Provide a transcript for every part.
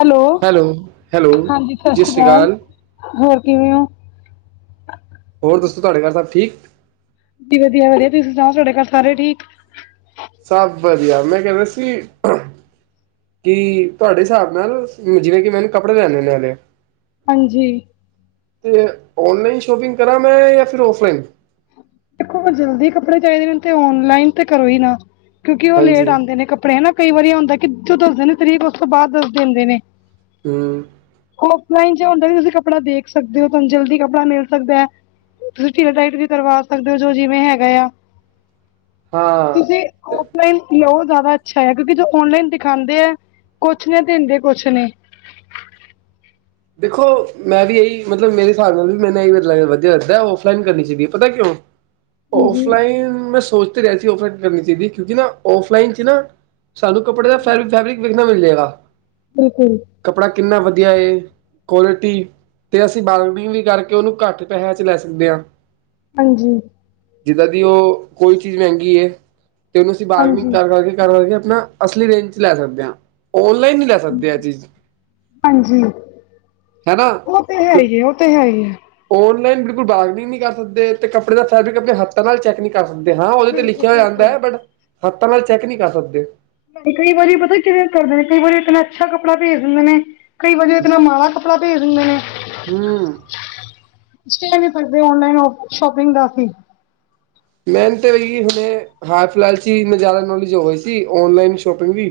Hello, hello ਹਾਂਜੀ ਸਤਿ ਸ਼੍ਰੀ ਅਕਾਲ, ਹੋਰ ਕਿਵੇਂ ਹੋ? ਹੋਰ ਦੱਸੋ ਤੁਹਾਡੇ ਘਰ ਸਭ ਠੀਕ? ਅਸੀਂ ਵੀ ਵਧੀਆਂ-ਵਧੀਆਂ, ਤੁਸੀਂ ਸੁਣਾਓ ਤੁਹਾਡੇ ਘਰ ਸਾਰੇ ਠੀਕ? ਸਭ ਵਧੀਆਂ ਮੈਂ ਕਹਿੰਦਾ ਸੀ। ਕਿ ਤੁਹਾਡੇ ਹਿਸਾਬ ਨਾਲ ਜਿਵੇਂ, ਕਿ ਮੈਨੂੰ ਕੱਪੜੇ ਲੈਦੇ ਹੁੰਦੇ ਆਲੇ ਆ ਹਾਂਜੀ ਤੇ ਔਨਲਾਈਨ ਸ਼ੋਪਿੰਗ ਕਰਾਂ ਮੈਂ ਜਾਂ ਫਿਰ ਔਫਲਾਈਨ ਦੇਖੋ ਜਲਦੀ ਕੱਪੜੇ ਚਾਹੀਦੇ ਨੇ ਤੇ ਔਨਲਾਈਨ ਤੇ ਕਰੋ ਹੀ ਨਾ ਕਿਉਂਕਿ ਉਹ ਲੇਟ ਹਾਂਜੀ ਆਉਂਦੇ ਨੇ ਕੱਪੜੇ ਹੈ, ਨਾ ਕਈ ਵਾਰੀ ਆਉਂਦਾ ਕਿ ਜੋ ਦੱਸਦੇ ਨੇ ਤਰੀਕ ਉਸ ਤੋਂ ਬਾਅਦ ਦੱਸ ਦਿੰਦੇ ਨੇ ਹੂੰ ਔਫਲਾਈਨ ਜੋ ਹੁੰਦਾ ਤੁਸੀਂ ਕੱਪੜਾ ਦੇਖ ਸਕਦੇ ਹੋ, ਤੁਹਾਨੂੰ ਜਲਦੀ ਕੱਪੜਾ ਮਿਲ ਸਕਦਾ ਹੈ। ਤੁਸੀ ਡਿਲਾ ਟਾਈਟ ਵੀ ਕਰਵਾ ਸਕਦੇ ਹੋ, ਜੋ ਜਿਵੇਂ ਹੈਗਾ ਆ ਹਾਂ ਤੁਸੀ ਜ਼ਿਆਦਾ ਅੱਛਾ ਹੈ, ਕਿਉਂਕਿ ਜੋ ਔਨਲਾਈਨ ਦਿਖਾਉਂਦੇ ਆ ਕੁੱਛ ਨੇ ਦਿੰਦੇ ਕੁੱਛ ਨੇ। ਦੇਖੋਂ ਮੈਂ ਵੀ ਇਹੀ ਮਤਲਬ ਮੇਰੇ ਹਿਸਾਬ ਨਾਲ਼ ਵੀ ਮੈਂਨੂੰ ਇਹੀ ਵਧੀਆ ਲੱਗਦਾ, ਔਫਲਾਈਨ ਕਰਨੀਂ ਚਾਹੀਦੀ ਹੈਂ ਪਤਾ ਕਿਉਂ [inaudible] ਹਾਂਜੀ ਔਫਲਾਈਨ ਮੈਂ ਸੋਚ ਤਾਂ ਰਿਹਾ ਸੀ ਔਫਲਾਈਨ ਕਰਨੀ ਚਾਹੀਦੀ ਕਿਉਂਕਿ ਨਾ ਔਫਲਾਈਨ ਚ ਨਾ, ਸਾਨੂੰ ਕੱਪੜੇ ਦਾ ਫੈ ਫੈਬਰਿਕ ਵੇਖਣਾ ਮਿਲ ਜਾਏਂਗਾ। ਤੇ ਫੇਰ ਕੱਪੜਾ ਕਿੰਨਾ ਵਧੀਆ ਏ। ਕੁਆਲਿਟੀ ਤੇ ਅਸੀਂ ਬਾਰਗਨਿੰਗ ਵੀ ਕਰਕੇ ਉਹਨੂੰ ਘੱਟ ਪੈਸਿਆ ਚ ਲੈ ਸਕਦੇ ਹਾਂ। ਹਾਂਜੀ। ਜਿੱਦਾਂ ਦੀ ਉਹ ਕੋਈ ਚੀਜ਼ ਮਹਿੰਗੀ ਏ ਤੇ ਉਹਨੂੰ ਅਸੀਂ ਬਾਰਗਨਿੰਗ ਹਾਂਜੀ ਕਰ ਕਰਕੇ ਕਰ ਕਰਕੇ ਆਪਣਾ, ਅਸਲੀ ਰੇਂਜ ਚ ਲੈ ਸਕਦੇ ਹਾਂ, ਆਨਲਾਈਨ ਨਹੀਂ ਲੈ ਸਕਦੇ ਆ ਚੀਜ਼, ਹਾਂਜੀ। ਹੈਨਾ? ਉਹ ਤੇ ਹੈਗੇ ਹੀ ਏ, ਉਹ ਤੇ ਹੈਗੇ ਹੀ ਏ, ਆਨਲਾਈਨ ਬਿਲਕੁਲ ਬਾਗਨਿ ਨ ਨਹੀਂ ਕਰ ਸਕਦੇ ਤੇ ਕੱਪੜੇ ਦਾ ਫੈਬਰਿਕ ਆਪਣੇ ਹੱਥ ਹੱਥਾ ਨਾਲ ਚੈੱਕ ਨਹੀਂ ਕਰ ਸਕਦੇ ਹਾਂ ਉਹਦੇ ਤੇ ਬਿਲਕੁਲ ਲਿਖਿਆ ਹੋ ਬਿਲਕੁਲ ਜਾਂਦਾ ਹੈ, ਬਟ ਹੱਥਾਂ ਨਾਲ ਚੈੱਕ ਨਹੀਂ ਕਰ ਸਕਦੇ ਕਈ ਵਾਰੀ ਪਤਾ ਕਿਵੇ ਕਰਦੇ ਨੇ ਕਈ ਵਾਰੀ ਇਤਨਾ ਅੱਛਾ ਕੱਪੜਾ ਭੇਜ ਦਿੰਦੇ ਨੇ, ਕਈ ਵਾਰੀ ਇਤਨਾ ਮਾੜਾ ਕੱਪੜਾ ਭੇਜ ਦਿੰਦੇ ਨੇ, ਹੂੰ, ਕਹਿ ਨੀ ਸਕਦੇ ਆਨਲਾਈਨ ਸ਼ੋਪਿੰਗ ਦਾ ਅਸੀਂ ਮਿਹਨਤ ਤੇ ਵੀ ਹੁਣੇ ਹਾਂ ਫਿਲਹਾਲ ਚ ਜ਼ਿਆਦਾ ਨੋਲੇਜ ਹੋਈ ਸੀ, ਆਨਲਾਈਨ ਸ਼ੋਪਿੰਗ ਵੀ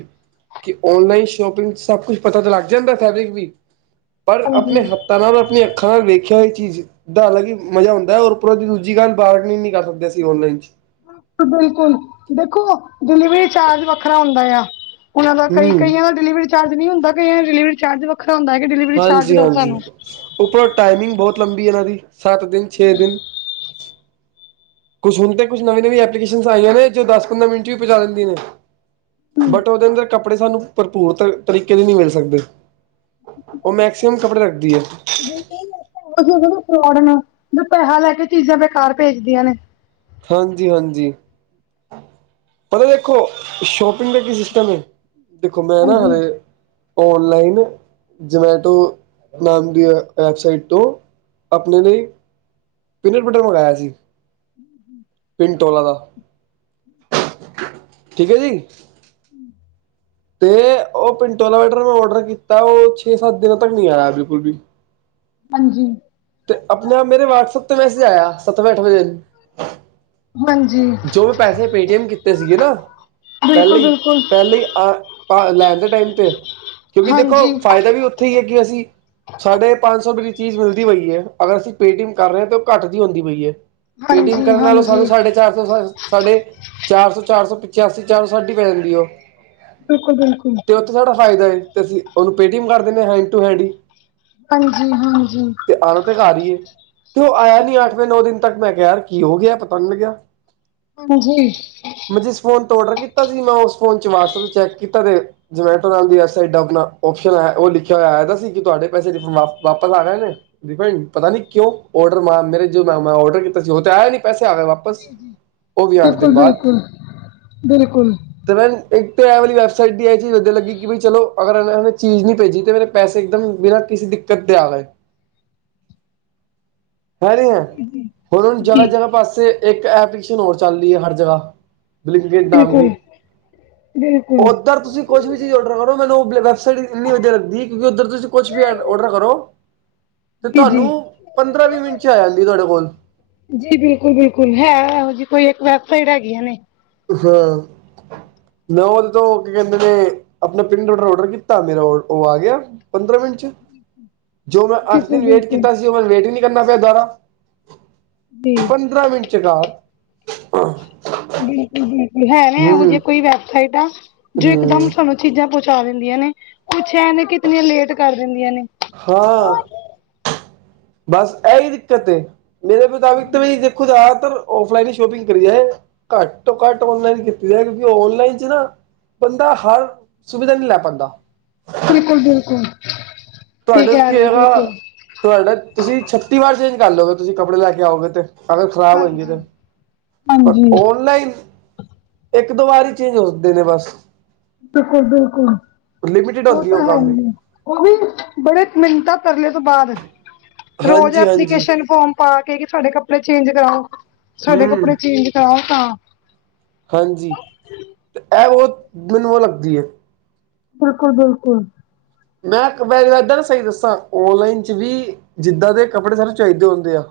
ਕਿ ਆਨਲਾਈਨ ਸ਼ੋਪਿੰਗ ਸਭ ਕੁਛ ਪਤਾ ਤਾਂ ਲੱਗ ਜਾਂਦਾ ਫੈਬਰਿਕ ਵੀ, ਪਰ ਹਾਂਜੀ ਆਪਣੇ ਹ ਤਾਂ ਨਾਲ ਆਪਣੀ ਅੱਖਾਂ ਨਾਲ ਵੇਖਿਆ ਇਹ ਚੀਜ਼ ਉਸਦਾ ਅਲਗ ਹੀ ਮਜ਼ਾ ਹੁੰਦਾ ਉਪਰੋਂ ਦੀ ਦੂਜੀ ਗੱਲ ਬਾਹਰ ਨੀ ਕਰ ਸਕਦੇ ਸੀ ਆਨਲਾਈਨ ਚ, ਬਿਲਕੁਲ ਦੇਖੋ ਡਿਲੀਵਰੀ ਚਾਰਜ ਵੱਖਰਾ ਹੁੰਦਾ ਆ। ਉਹਨਾਂ ਦਾ ਕਈ ਹੂੰ ਕਈਆਂ ਦਾ ਡਿਲੀਵਰੀ ਚਾਰਜ ਨਹੀਂ ਹੁੰਦਾ ਕਈਆਂ ਦਾ ਡਿਲੀਵਰੀ ਚਾਰਜ ਵੱਖਰਾ ਹੁੰਦਾ ਹੈ ਕਿ ਡਿਲੀਵਰੀ ਚਾਰਜ ਹਾਂਜੀ ਦਓ ਹਾਂਜੀ ਸਾਨੂੰ ਉੱਪਰੋਂ ਟਾਈਮਿੰਗ ਬਹੁਤ ਲੰਬੀ ਇਹਨਾਂ ਦੀ ਸੱਤ ਦਿਨ, ਛੇ ਦਿਨ ਕੁਛ ਹੁਣ ਤੇ ਕੁਛ ਨਵੀ-ਨਵੀਂ ਐਪਲੀਕੇਸ਼ਨ ਆਈਆਂ ਨੇ ਜੋ ਦਸ ਪੰਦਰਾਂ ਮਿੰਟ ਵੀ ਪਹੁੰਚਾ ਦਿੰਦੀ ਨੇ ਬਟ ਉਹਦੇ ਅੰਦਰ ਕੱਪੜੇ ਸਾਨੂੰ ਭਰਪੂਰ ਤ ਤਰੀਕੇ ਦੇ ਨੀ ਮਿਲ ਸਕਦੇ। ਉਹ ਮੈਕਸੀਮਮ ਕੱਪੜੇ ਰੱਖਦੀ ਹੈ। ਫਰੋਡ ਪੈਸਾ ਲੈ ਕੇ ਚੀਜ਼ਾਂ ਬੇਕਾਰ ਭੇਜਦੀਆਂ ਨੇ, ਹਾਂਜੀ-ਹਾਂਜੀ, ਪਤਾ ਦੇਖੋ ਸ਼ੋਪਿੰਗ ਦਾ ਕੀ ਸਿਸਟਮ ਹੈ, ਦੇਖੋ ਮੈਂ ਨਾ ਹਾਂਜੀ ਹਾਲੇ ਆਨਲਾਈਨ ਜਮੈਟੋ ਨਾਮ ਦੀ ਵੈਬਸਾਈਟ ਤੋਂ ਆਪਣੇ ਲਈ ਪੀਨਟ ਬਟਰ ਮੰਗਾਇਆ ਸੀ। [inaudible] ਪਿੰਡ ਟੋਲਾ ਦਾ, ਠੀਕ ਹੈ ਜੀ, [inaudible] ਤੇ ਉਹ ਪਿੰਟੋ ਵੈਟਰ ਮੈਂ ਔਡਰ ਕੀਤਾ ਉਹ ਛੇ ਸੱਤ ਦਿਨਾਂ ਤੱਕ ਨੀ ਆਇਆ ਬਿਲਕੁਲ ਵੀ, ਹਾਂਜੀ, ਤੇ ਆਪਣੇ ਆਪ ਮੇਰੇ ਵਟਸਐਪ ਤੇ ਮੈਸੇਜ ਆਇਆ ਸੱਤਵੇਂ ਅੱਠ ਵੇ ਦਿਨ ਹਾਂਜੀ। ਜੋ ਪੈਸੇ ਪੇਟੀਐਮ ਕੀਤੇ ਸੀਗੇ ਨਾ, ਪਹਿਲੇ ਬਿਲਕੁਲ ਹੀ ਬਿਲਕੁਲ ਪਹਿਲੇ ਹੀ ਆ ਲੈ ਦੇ ਟਾਈਮ ਤੇ, ਕਿਉਂਕਿ ਦੇਖੋ ਹਾਂਜੀ ਫਾਇਦਾ ਵੀ ਉੱਥੇ ਹੀ ਹੈ ਕਿ ਅਸੀਂ, ਸਾਢੇ ਪੰਜ ਸੌ ਰੁਪਏ ਦੀ ਚੀਜ਼ ਮਿਲਦੀ ਪਈ ਹੈ ਅਗਰ ਅਸੀਂ ਪੇਟੀਐਮ ਕਰ ਰਹੇ ਹਾਂ ਤੇ ਉਹ ਘੱਟ ਦੀ ਹੁੰਦੀ ਪਈ ਹੈ। ਪੇਟੀਐਮ ਹਾਂਜੀ ਕਰਨ ਨਾਲੋਂ ਹਾਂਜੀ ਸਾਨੂੰ ਸਾਡੇ, ਚਾਰ ਸੌ ਸਾਢੇ ਚਾਰ ਸੌ ਚਾਰ ਸੌ ਪਚਾਸੀ ਚਾਰ ਸੌ ਸਾਢੀ ਪੈ ਜਾਂਦੀ ਉਹ, ਬਿਲਕੁਲ-ਬਿਲਕੁਲ। ਤੇ ਉਥੇ ਸਾਡਾ ਫਾਇਦਾ ਹੈ ਤੇ ਅਸੀਂ ਉਹਨੂੰ ਪੇਟੀਮ ਕਰ ਦਿੰਦੇ ਹ ਹੈਂਡ ਟੂ ਹੈਂਡ ਹੀ ਹਾਂਜੀ-ਹਾਂਜੀ ਤੇ ਆਉਣਾ ਤਾਂ ਘਰ ਹੀ ਏ, ਉਹ ਆਇਆ ਨੀ ਅੱਠਵੇਂ ਨੌ ਦਿਨ ਤੱਕ ਮੈਂ ਕਿਹਾ ਯ ਕੀ ਹੋ ਗਿਆ ਪਤਾ ਨ ਲੱਗ ਗਿਆ ਹਾਂਜੀ ਮੈਂ ਜਿਸ ਫੋਨ ਤੋਂ ਔਡਰ ਕੀਤਾ ਸੀ। ਮੈਂ ਉਸ ਫੋਨ ਚ' ਵਟਸਐਪ ਚੈੱਕ ਕੀਤਾ ਤੇ ਜਮੈਟੋ ਦੀ ਆਪਣਾ ਓ ਉਹ ਲਿਖਿਆ ਹੋਇਆ ਸੀ। ਕਿ, ਤੁਹਾਡੇ ਪੈਸੇ ਵਾਪਸ ਆ ਗਏ ਨੇ ਡਪੈਂਡ ਪਤਾ ਨੀ ਕਿਉਂ, ਔਰਡਰ ਮੈਂ ਮੇਰੇ ਜੋ ਮੈਂ ਔਡਰ ਕੀਤਾ ਸੀ, ਉਹ ਤੇ ਆਇਆ ਨੀ ਪੈਸੇ ਆ ਗ ਵਾਪਸ ਉਹ ਵੀ ਅੱਠ ਦਿਨ ਬਿਲਕੁਲ ਬਾਅਦ ਬਿਲਕੁਲ ਬਿਲਕੁਲ ਤੇ' ਮੈਂ ਇੱਕ ਵਾਲੀ ਵੈਬਸਾਈਟ, ਅੱਛੀ ਲੱਗੀ ਕਿ, ਚਲੋ ਅਗ ਚੀਜ਼ ਨੀ ਭੇਜੀ ਤੇ ਮੇ ਪੈਸੇ, ਇੱਕਦਮ ਬਿਨਾਂ ਕਿਸੇ ਦਿੱਕਤ ਦੇ ਆ ਗਏ ਹੈ ਨਹੀਂ ਹੈ, ਹੁਣੁ ਜੀ ਜਗ੍ਹਾ-ਜਗ੍ਹਾ ਪਾਸੇ ਇੱਕ ਐਪ ਹੋਰ ਚੱਲਦੀ ਹੈ। ਹਰ ਜਗ੍ਹਾ [inaudible] ਬਿਲਕੁਲ ਬਿਲਕੁਲ ਕੁਛ ਵੀ ਚੀਜ਼ ਔਡਰ ਕਰੋ ਮੈਨੂੰ, ਵੈਬਸਾਈਟ ਇੰਨੀ ਵਧੀਆ ਲੱਗਦੀ ਕਿਉਂਕਿ, ਉੱਧਰ ਸੀ ਕੁਛ ਵੀ ਐ ਔਡਰ ਕਰੋ ਤੇ ਜੀ ਜੀ ਤੁਹਾਨੂੰ, ਪੰਦਰਾਂ -ਵੀਹ ਮਿੰਟ ਚ ਆ ਜਾਂਦੀ ਤੁਹਾਡੇ ਕੋਲ। ਜੀ ਬਿਲਕੁਲ, ਬਿਲਕੁਲ ਹੈ ਇਹੋ ਜਿਹੀ ਕੋਈ ਇੱਕ, ਵੈਬਸਾਈਟ ਹੈਗੀ ਹੈ ਨੇ, ਹਾਂ, ਮੈਂ ਉਹਦੇ ਤੋਂ, ਕੀ ਕਹਿੰਦੇ ਨੇ ਆਪਣਾ ਪਿੰਡਰ ਔਡਰ ਕੀਤਾ, ਮੇਰਾ ਉਹ ਆ ਗਿਆ। ਪੰਦਰਾਂ ਮਿੰਟ ਚ, ਜੋ ਮੈਂ, ਅੱਠ ਬਿਲਕੁਲ ਦਿਨ ਵੇਟ ਬਿਲਕੁਲ ਕੀਤਾ ਸੀ। ਉਹ ਮੈ ਵੇਟ ਹੀ ਨਹੀਂ ਕਰਨਾ ਪਿਆ ਦੁਬਾਰਾ, ਜੀ ਪੰਦਰਾਂ ਮਿੰਟ, ਚਗਾਾਰ ਹਾਂ [inaudible] ਬਿਲਕੁਲ -ਬਿਲਕੁਲ ਹੈ ਨੇ ਇਹੋ ਹੂੰ ਜਿਹੀ ਕੋਈ ਵੈਬਸਾਈਟਾ ਆ ਜੋ ਇੱਕ ਹੂੰ ਦਮ ਸਾਨੂੰ ਚੀਜ਼ਾਂ ਪਹੁੰਚਾ ਦਿੰਦੀਆਂ ਨੇ, ਕੁੱਛ ਹੈ ਨੇ ਕਿਤਨੀਆਂ ਲੇਟ ਕਰ ਦਿੰਦੀਆਂ ਨੇ ਹਾਂ ਬਸ, ਇਹ ਹੀ ਦਿੱਕਤ ਏ ਮੇਰੇ ਮੁਤਾਬਿਕ ਤਾਂ ਵੀ ਖੁਦ, ਔਫਲਾਈਨ ਹੀ ਸ਼ੋਪਿੰਗ ਕਰੀ ਜਾਏ। ਘੱਟ ਤੋਂ ਘੱਟ, ਔਨਲਾਈਨ ਕੀਤੀ ਜਾ ਕਿਉਂਕਿ, ਔਨਲਾਈਨ ਚ ਨਾ, ਬੰਦਾ ਹਰ ਸੁਵਿਧਾ, ਨਹੀਂ ਲੈ ਪਾਉਂਦਾ, ਬਿਲਕੁਲ- ਬਿਲਕੁਲ ਠੀਕ ਏ, ਤੁਹਾਡਾ ਕੀ ਹੋਏਗਾ, ਤੁਹਾਡਾ ਤੁਸੀਂ ਛੱਤੀ ਵਾਰ ਚੇਂਜ ਕਰ ਲਓਗੇ, ਤੁਸੀਂ ਕੱਪੜੇ ਲੈ ਕੇ ਆਓਗੇ ਤੇ ਅਗਰ ਖ਼ਰਾਬ ਹੋ ਗਈ ਹਾਂਜੀ ਤੇ, ਹਾਂਜੀ ਔਨਲਾਈਨ ਇੱਕ, ਦੋ ਵਾਰ ਹੀ, ਚੇਂਜ ਹਦੇ ਨੇ ਬਸ। ਬਿਲਕੁਲ- ਬਿਲਕੁਲ ਲਿਮਿਟਿਡ ਉਹ ਹੁੰਦੀ ਤਾਂ ਹੈ ਕੰਮ ਹੀ ਨ, ਉਹ ਵੀ, ਬੜੇ ਮਿੰਟਾਂ ਤਰਲੇ ਤੋਂ ਬਾਅਦ, ਰੋਜ਼ ਹਾਂਜੀ ਹਾਂਜੀ ਐਪਲੀਕੇਸ਼ਨ ਫੋਾਰਮ ਪਾ ਕੇ ਕਿ, ਸਾਡੇ ਕੱਪੜੇ ਚੇਂਜ ਕਰਾਓ, ਸਾਡੇ ਹੂੰ ਕੱਪੜੇ ਚੇਂਜ ਕਰਾਓ ਤਾਂ, ਹਾਂਜੀ, ਤੇ ਇਹ ਉਹ ਮੈਨੂੰ ਉਹ ਲੱਗਦੀ ਹੈ ਬਿਲਕੁਲ- ਬਿਲਕੁਲ ਮੈਂ ਇੱਕ ਵਾਰੀ ਇੱਦਾਂ ਨ ਸਹੀ ਦੱਸਾਂ, ਓਨਲਾਈਨ ਚ ਵੀ ਜਿੱਦਾਂ ਦੇ ਕੱਪੜੇ, ਤਹਾਨੂੰ ਚਾਹੀਦੇ ਹੁੰਦੇ ਆ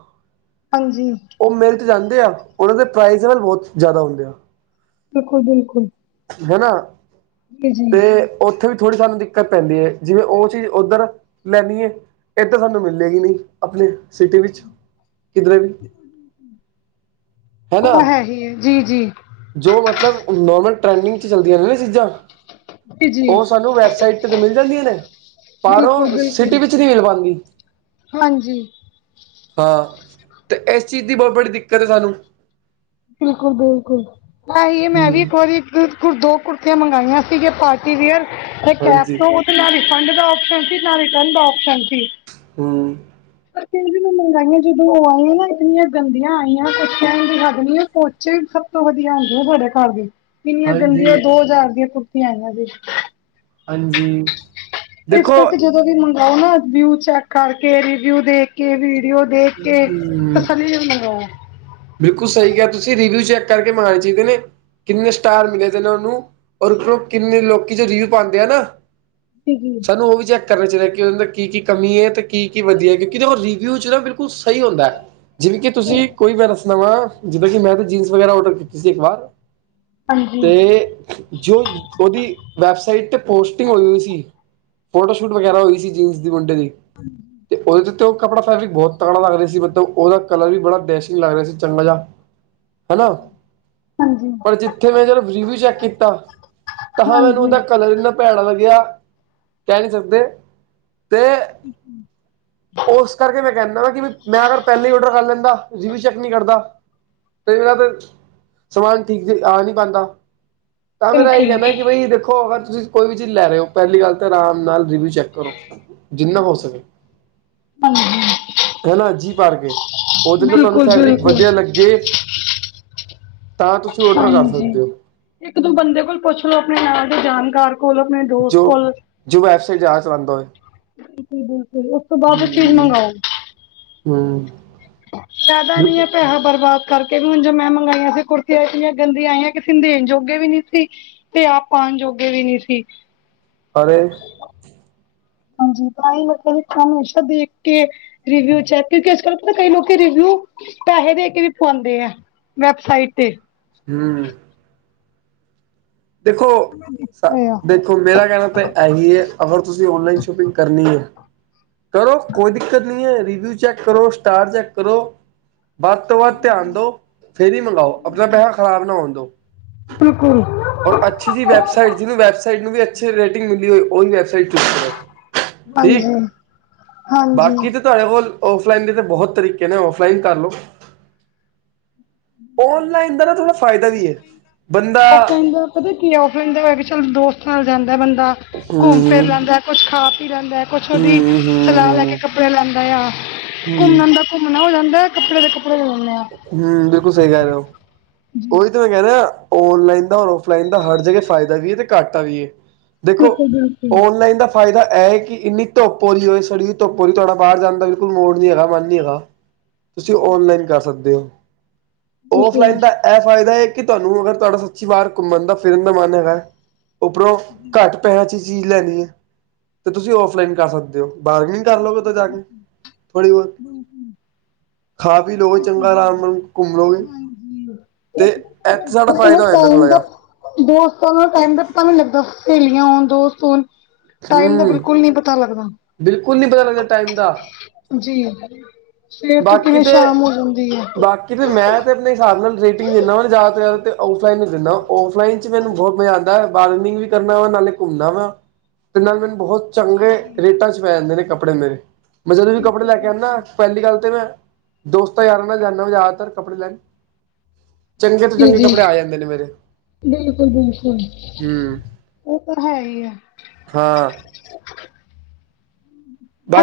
ਹਾਂਜੀ। ਉਹ ਮਿਲ 'ਤੇ ਜਾਂਦੇ ਆ, ਉਹਨਾਂ ਦੇ ਪ੍ਰਾਈਜ਼ਵਲ ਬਹੁਤ ਜ਼ਿਆਦਾ ਹੁੰਦੇ ਆ ਬਿਲਕੁਲ -ਬਿਲਕੁਲ ਹੈ ਨਾ, ਜੀ ਜੀ ਤੇ ਉੱਥੇ ਵੀ, ਥੋੜ੍ਹੀ ਸਾਨੂੰ ਦਿੱਕਤ ਪੈਂਦੀ ਹੈ, ਜਿਵੇਂ ਉਹ ਚੀਜ਼ ਉੱਧਰ ਲੈਂਦੀ ਹੈ। ਐਦੂ ਵੱਧ ਮਿਲੇ ਗੀ, ਆਪਣੀ ਸਿਟੀ ਵਿੱਚ, ਕਿਧਰੇ ਵੀ ਔ ਹਨਾ ਤਾਂ ਹੈ ਹੀ ਹੇ ਜੀ- ਜੀ, ਜੋ ਮਤਲਬ, ਨੋਰਮਲ ਟਰੈਂਡਿੰਗ ਚ ਚੱਲਦੀਆਂ ਨੇ ਨਾ ਚੀਜ਼ਾਂ ਜੀ ਜੀ ਉਹ ਸਾਨੂੰ, ਵੈਬਸਾਈਟ ਤ ਤੇ ਮਿਲ ਜਾਂਦੀਆਂ ਨੇ। ਬਿਲਕੁਲ ਪਾਰੋ, ਸਿਟੀ ਬਿਲਕੁਲ ਵਿੱਚ ਨਈ ਮਿਲ ਪਾਦੀ। ਹਾਂਜੀ। ਹਾਂ ਤੇ, ਇਸ ਚੀਜ਼ ਦੀ ਬਹੁਤ ਬੜੀ, ਦਿੱਕਤ ਹੈ ਸਾਨੂੰ। ਬਿਲਕੁਲ-ਬਿਲਕੁਲ ਐਹੀ ਮੈਂ ਵੀ, ਹਮ ਇੱਕ ਵਾਰੀ ਦੋ ਕੁਰਤੀਆਂ ਮੰਗਾਈਆ ਸੀਗੀ ਕੈ ਹਾਂਜੀ ਤੋਂ, ਨਾ ਰਿਫੰਡ ਦਾ ਆਪਸ਼ਨ ਸੀ। ਨਾ ਰਿਟਰਨ ਦਾ ਆਪਸ਼ਨ ਸੀ। ਹਮ ਪਰ ਵੀ ਮੈਂ ਮੰਗਾਈਆਂ ਜਦੋਂ ਉਹ ਆਈਆਂ ਨਾ ਇੰਨੀਆਂ ਗੰਦੀਆਂ ਆਈਆਂ, ਕੁਛ ਕਹਿਣ ਦੀ ਹੱਦ ਨੀ ਪੋਚੇ ਵੀ ਸਭ ਤੋਂ ਵਧੀਆ ਆਉਦੇ ਉਹ ਤੁਹਾਡੇ ਘਰਦੇ, ਕਿੰਨੀਆਂ ਹਾਂਜੀ, ਗੰਦੀਆਂ ਦੋ ਹਜ਼ਾਰ ਦੀਆਂ ਆਇਆ ਫਿਰ ਹਾਂਜੀ ਇਸ ਦੇਖੋ ਕਰ ਤੇ ਜਦੋਂ ਵੀ ਮੰਗਵਾਓ ਨਾ, ਰਿਵਿਊ ਚੈੱਕ ਕਰਕੇ, ਰਿਵਿਊ ਦੇ ਕੇ ਕਿ ਵੀਡੀਓ ਦੇਖ ਕੇ, ਹੂੰ, ਤਸਲੀ ਨਾਲ ਮੰਗਵਾਇਆ ਬਿਲਕੁਲ ਸਹੀ ਕਿਹਾ, ਤੁਸੀਂ ਰਿਵਿਊ ਚੈੱਕ ਕਰਕੇ ਮੰਗਵਾਉਣੇ ਚਾਹੀਦੇ ਨੇ ਕਿੰਨੇ ਸਟਾਰ ਮਿਲੇ ਦੇ ਨੇ ਉਹਨੂੰ, ਔਰ ਕਿੰਨੇ ਲੋਕੀ 'ਚ ਰਿਵਿਊ ਪਾਉਂਦੇ ਆ ਨਾ। ਸੀਗੀ। ਸਾਨੂੰ ਉਹ ਵੀ ਚੈੱਕ ਕਰਨਾ ਚਾਹੀਦਾ ਕਿ ਉਹ ਕੀ-ਕੀ ਕਮੀ ਹੈ ਤੇ ਕੀ-ਕੀ ਵਧੀਆ ਹੈ, ਕਿਉਂਕਿ ਉਹ ਰਿਵਿਊ 'ਚ ਨਾ ਬ। ਔ ਸਹੀ ਹੁੰਦਾ, ਜਿਵੇਂ ਕਿ, ਤੁਸੀਂ ਕੋਈ ਵੀੇ ਬਸ ਜਿੱਵੇ ਕਿ, ਮੈਂ ਤੇ ਜੀਨਸ ਵਗੈਰਾ ਓਡਰ ਕੀਤੀ ਸੀ ਇੱਕ ਬਾਰ ਹਾਂਜੀ ਤੇ, ਜੋ ਉਹਦੀ ਵੈਬਸਾਈਟ ਤੇ ਪੋਸਟਿੰਗ ਹੋਈ ਹੋਈ ਸੀ। ਫੋਟੋ ਸ਼ੂਟ ਵਗੈਰਾ ਹੋਈ ਸੀ ਜੀਨਸ ਦੀ ਮੁੰਡੇ ਦੀ। ਤੇ ਉਹਦੇ ਤੋਂ ਉਹ ਕੱਪੜਾ ਫੈਬਰਿਕ ਬਹੁਤ ਤਕੜਾ ਲੱਗ ਰਿਹਾ ਸੀ, ਮਤਲਬ ਉਹਦਾ ਕਲਰ ਵੀ ਬੜਾ ਡੈਸ਼ਿੰਗ ਲੱਗ ਰਿਹਾ ਸੀ। ਚੰ ਬਜਾ ਹਨਾਂ। [unintelligible] ਹਾਂਜੀ ਪਰ ਜਿੱਥੇ ਮੈਂ ਜਦੋਂ ਰਿਵਿਊ ਚੈੱਕ ਕੀਤਾ, ਤਾਂ ਹਾਂ ਮੈਨੂੰ ਹਾਂਜੀ ਉਹਦਾ ਕਲਰ ਇੰਨਾ। ਭੈੜਾ ਲੱਗਿਆ, ਕਹਿ ਨਹੀਂ ਸਕਦੇ, ਤੇ। ਉਸ ਕਰਕੇ ਮੈਂ ਕਹਿੰਦਾ ਵਾ ਕਿ ਮੈਂ ਅਗਰ ਪਹਿਲਾਂ ਹੀ ਆਰਡਰ ਕਰ ਲੈਂਦਾ, ਰਿਵਿਊ ਚੈੱਕ ਨਹੀਂ ਕਰਦਾ। ਕਈ ਵਾਰ ਤੇ, ਸਮਾਨ ਠੀਕ ਆ ਨਹੀ ਪਾਉਂਦਾ। ਤਾਂ ਮੇਰਾ ਇਹੀ ਬਿਲਕੁਲ ਕਹਿਣਾ ਕਿ ਬਈ ਦੇਖੋ ਅਗਰ ਤੁਸੀਂ ਕੋਈ ਵੀ ਚੀਜ਼ ਲੈ ਰਹੇ ਹੋ, ਪਹਿਲੀ ਗੱਲ ਤਾਂ ਆਰਾਮ ਨਾਲ ਰਿਵਿਊ ਚੈੱਕ। ਕਰੋ ਜਿੰਨਾ ਹਾਂਜੀ ਹੋ ਸਕੇ ਹਾਂਜੀ। ਹਨਾ, ਜੀ ਭਰ ਕੇ, ਉਹਦੇ ਨਾਲ ਤੁਹਾਨੂੰ ਬਿਲਕੁਲ ਫੈਬਰਿਕ ਬਿਲਕੁਲ ਵਧੀਆ ਲੱਗੇ। ਤਾਂ ਤੁਸੀਂ ਔਡਰ ਕਰ ਹਾਂਜੀ, ਸਕਦੇ ਹੋ ਇੱਕ- ਦੋ ਬੰਦੇ ਕੋਲ ਪੁੱਛ ਲੋੋ ਆਪਣੇ ਨਾਲ ਤੋਂ ਜਾਣਕਾਰ। ਕੋਲ ਫਰੈਂਡ, ਆਪਣੇ ਦੋਸਤ ਜੋ ਕੋਲ। ਜੋ ਵੈਬਸਾਈਟ ਚਲਾ ਸਕਦਾ ਹੋਏ। ਬਿਲਕੁਲ-ਬਿਲਕੁਲ ਉਸ ਤੋਂ ਬਾਅਦ ਚੀਜ਼ ਮੰਗਵਾਓ। ਹਮਮ। ਜ਼ਿਆਦਾ ਨੀ ਹੈ ਪੈਸਾ ਬਰਬਾਦ। ਕਰਕੇ ਵੀ ਹੁਣ ਜ ਮੈਂ ਮੰਗਾਈਆਂ ਸੀ ਕੁਰਤੀਆਂ ਇੰਨੀਆਂ ਗੰਦੀਆਂ ਆਈਆਂ ਕਿਸੇ ਨੂੰ ਦੇਣ ਜੋਗੇ ਵੀ ਨਹੀ ਸੀ। ਤੇ ਆਪ ਪਾਉਣ ਜੋਗੇ ਵੀ ਨਹੀ ਸੀ। ਅਰੇ ਅ। ਹਾਂਜੀ, ਤਾਂਹੀ ਮੈੰ ਕਹਿੰਦੀ ਹਮੇਸ਼ਾ ਦੇਖ ਕੇ। ਰ ਰਿਵਿਊ ਚੈ ਕਿਉਂਕਿ ਆਜ ਕਲ ਕਈ ਲੋਕ ਰ ਰਿਵਊੂ। ਪੈਸੇ ਦੇ ਕੇ ਵੀ ਪਵਾਉਂਦੇ ਆ, ਵੈਬਸਾਈਟ ਤੇ। ਹਮ। ਦੇਖੋ ਅ 'ਚ। [unintelligible] ਦੇਖੋ ਮੇਰਾ ਕਹਿਣਾ ਤਾਂ ਇਹੀ ਹੀ ਹੈ, ਅਗਰ ਤੁਸੀਂ ਔਨਲਾਈਨ ਸ਼ੋਪਿੰਗ ਕਰਨੀ ਹੈ। ਕਰੋ, ਕੋਈ ਦਿੱਕਤ ਨਹੀਂ ਹੈ ਰਿਵਿਊ ਚੈੱਕ ਕਰੋ, ਸਟਾਰ ਚੈੱਕ ਕਰੋ। ਵੱਧ ਤੋਂ ਵੱਧ ਧਿਆਨ ਦੋ, ਫੇਰ ਹੀ ਮੰਗਾਓ, ਆਪਣਾ ਪੈਸਾ ਖ਼ਰਾਬ ਨਾ ਹੋਣ ਦੋ। ਬਿਲਕੁਲ। ਸ੍ਰੀ ਵੈਬਸਾਈਟ ਜਿਹੂੰ ਵੈਬਸਾਈਟ ਨੂੰ ਵੀ ਅੱਛੀ ਰੇਟਿੰਗ ਹੁੰਦੀ ਹੋਏ, ਉਹੀ ਵੈਬਸਾਈਟ ਠੀਕ, ਹਾਂਜੀ ਹਾਂਜੀ ਬਾਕੀ ਤਾਂ- ਤੁਹਾਡੇ ਕੋਲ ਔਫਲਾਈਨ ਦੇ ਤਾਂ ਬਹੁਤ ਤਰੀਕੇ ਨੇ, ਔਫਲਾਈਨ ਕਰ ਲੋ- ਔਨਲਾਈਨ ਦਾ ਨਾ ਥੋੜ੍ਹਾ ਫਾਇਦਾ ਵੀ ਹੈ। ਬੰਦਾ- ਆਫਲਾਈਨ ਦਾ ਪਤਾ ਕੀ ਔਫਲਾਈਨ ਦਾ ਹੋਇਆ, ਕਿ ਚੱਲ ਦੋਸਤ ਨਾਲ ਜਾਦਾ ਬੰਦਾ ਘੁੰਮ ਫਿਰ ਹਮ ਲੈਂਦਾ ਹੈ। ਕੁਛ ਖਾ ਪੀ ਲੈਦਾ ਹੈ। ਕੁਛ ਉਹਦੀ ਹਮ ਹਮ ਸਲਾਹ ਲੈ ਕੇ ਹਮ ਕੱਪੜੇ ਲੈਦਾ ਆ, ਹਮ ਘੁੰਮਣ ਦਾ ਘੁੰਮਣਾ ਹੋ ਜਾਦਾ ਕੱਪੜੇ ਦੇ ਕੱਪੜੇ ਲੈਂਦੇ ਆ ਹੂੰ ਬਿਲਕੁਲ ਸਹੀ ਕਹਿ ਰਹੇ ਹੋ, ਉਹੀ ਤਾਂ ਮੈਂ ਕਹਿ ਰਿਹਾ- ਔਨਲਾਈਨ ਦਾ ਔਰ ਔਫਲਾਈਨ ਦਾ ਹਰ ਜਗ੍ਹਾ ਫਾਇਦਾ ਵੀ ਹੈ ਤੇ ਘਾਟਾ ਵੀ ਹ। ਦੇਖੋ ਬਿਲਕੁਲ ਔਨਲਾਈਨ ਦਾ। ਫਾਇਦਾ ਐ, ਹੈ ਕਿ ਇੰਨੀ ਧੁੱਪ ਹੋ ਰਈ ਹੋਏ। ਸੜੀ ਜੀ ਧੁੱਪ ਹੋ ਰਹੀ ਤੁਹਾਡਾ ਬਾਰ ਜਾਣ ਦਾ ਬਿਲਕੁਲ ਮੋੜ ਨਹੀਂ ਹੈਗਾ, ਮਨ ਨਹੀਂ ਹੈਗਾ। ਤੁਸੀਂ ਔਨਲਾਈਨ ਕਰ ਸਕਦੇ ਹੋ। ਔਫਲਾਈਨ ਦਾ ਅ ਐ ਫਾਇਦਾ ਹੈ। ਕਿ ਤੁਹਾਨੂੰ ਅਗਰ ਤੁਹਾਡਾ ਸੱਚੀ ਵਾਰ ਘੁੰਮਣ ਦਾ ਫਿਰਨ ਦਾ ਮਨ ਹੈਗਾ, ਉੱਪਰੋਂ ਘੱਟ ਅ ਪੈਸਿਆ ਚ ਚੀਜ਼ ਲੈਣੀ ਐ ਤੇ ਤੁਸੀਂ ਔਫਲਾਈਨ ਕਰ ਸਕਦੇ ਹੋ। ਬਾਰਗਨਿੰਗ ਕਰ ਲਓ, ਕਿਤੋ ਜਾ ਕੇ ਥੋੜੀ ਬਹੁਤ ਖਾ ਪੀ ਲੋ। ਚੰਗਾ ਆਰਾਮ ਨਾਲ ਘੁੰਮ ਲੋਗੇ [inaudible] ਤੇ ਐਥੇ ਸਾਡਾ ਫਾਇਦਾ ਹੋ ਜਾਂਦਾ ਥੋੜ੍ਹਾ ਬਿਲਕੁਲ ਦੋਸਤਾਂ ਜਿਹਾ ਨਾਲ ਦੋਸਤਾਂ ਨਾਲ ਟਾਈਮ ਦਾ ਪਤਾ ਵੀ ਨਹੀ ਲੱਗਦਾ। ਸਹੇਲੀਆਂ ਹੋਣ ਦੋਸਤ ਹੋਣ ਟਾਈਮ ਦਾ ਹੂੰ ਬਿਲਕੁਲ ਨੀ ਪਤਾ ਲੱਗਦਾ- ਬਿਲਕੁਲ ਨੀ ਪਤਾ ਲੱਗਦਾ ਟਾਈਮ ਦਾ- ਜੀ, ਸਵੇਰ ਤੋ ਬਾਕੀ ਕਿਵੇਂ ਤੇ ਸ਼ਾਮ ਹੋ ਜਾਦੀ ਹੈ? ਤੇ ਬਾਕੀ ਫੇਰ ਮੈ ਤਾਂ ਆਪਣੇ ਹਿਸਾਬ ਨਾਲ ਰੇਟਿੰਗ ਦਿੰਦਾ ਵਾ ਨਾ ਜ਼ਿਆਦਾ ਤੋਂ ਜ਼ਿਆਦਾ ਤਾਂ ਔਫਲਾਈਨ ਈ ਦਿੰਦਾ ਔਫਲਾਈਨ ਵਿਚ ਮੈਨੂੰ ਬਹੁਤ ਮਜਾ ਆਉਦਾ ਹੈ। ਬਾਰਗਨਿਗ ਵੀ ਕਰਨਾ ਓ ਨਾਲੇ ਘੁੰਮਣਾ ਵਾ ਤੇ ਨਾਲੇ ਮੈਨੂੰ ਬਹੁਤ ਚੰਗੇ ਰੇਟਾਂ ਚ ਪੈ ਜਾਂਦੇ ਨੇ, ਕੱਪੜੇ ਮੇਰੇ ਮੈ ਜਦੋ ਵੀ ਕੱਪੜੇ ਬਿਲਕੁਲ ਲੈ ਕੇ ਆਂਦਾ ਬਿਲਕੁਲ ਪਹਿਲੀ ਗੱਲ ਤੇ ਮੈ ਦੋਸਤਾਂ ਯਾਰਾਂ ਨਾਲ ਜਾਣਾ ਜਿਆਦਾਤਰ ਕੱਪੜੇ ਲੈਣ ਚੰਗੇ ਤੋਂ ਜੀ ਚੰਗੇ ਜੀ ਕੱਪੜੇ ਆ ਜਾਂਦੇ ਨੇ ਮੇਰੇ ਬਿਲਕੁਲ ਬਿਲਕੁਲ ਹੂੰ - ਉਹ ਤਾਂ ਹੈ, ਈ ਐ। ਹਾਂ-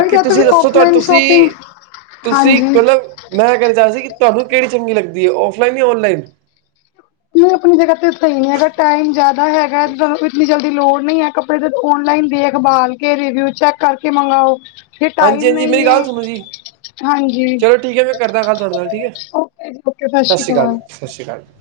ਅਭੀ ਤੁਸੀ ਤੱਕ ਦੱਸੋ? ਤੁਹਾ ਆਫਲਾਈਨ ਸ਼ਾਪਿੰਗ ਤੁਸੀ-ਤੁਸੀ ਹਾਂਜੀ ਨਹੀਂ ਕਲਰ ਮੈਂ ਕਦੇ ਜੱਜ ਨੀ ਕੀਤਾ। ਤੁਹਾਨੂੰ ਕਿਹੜੀ ਚੰਗੀ ਲੱਗਦੀ ਐ, ਔਫਲਾਈਨ ਜਾਂ ਔਨਲਾਈਨ ਨਈ ਆਪਣੀ ਜਗ੍ਹਾ ਤੇ ਸਹੀ ਨਹੀ ਹੈਗਾ। ਟਾਈਮ ਜ਼ਿਆਦਾ ਹੈਗਾ ਇਤਨੀ ਜਲਦੀ ਦੀ ਲੋੜ ਨਹੀ ਹੈ। ਕੱਪੜੇ ਤੇ ਓਨਲਾਈਨ ਦੇਖਬਾਲ ਕੇ ਰਿਵਿਊ ਚੈਕ ਕਰਕੇ ਮੰਗਵਾਓ ਹਾਂਜੀ-ਹਾਂਜੀ ਮੇਰੀ ਗੱਲ ਸੁਣੋ ਜੀ- ਹਾਂਜੀ ਚਲੋ ਠੀਕ ਐ, ਮੈਂ ਕਰਦਾ ਗੱਲ ਤੁਹਾਡੇ ਨਾਲ ਠੀਕ ਐ ਓਕੇ ਜੀ ਓਕੇ ਸਤਿ ਸ਼੍ਰੀ ਸਸ੍ਰੀ ਅਕਾਲ ਜੀ-ਸਸ੍ਰੀ ਅਕਾਲਜੀ।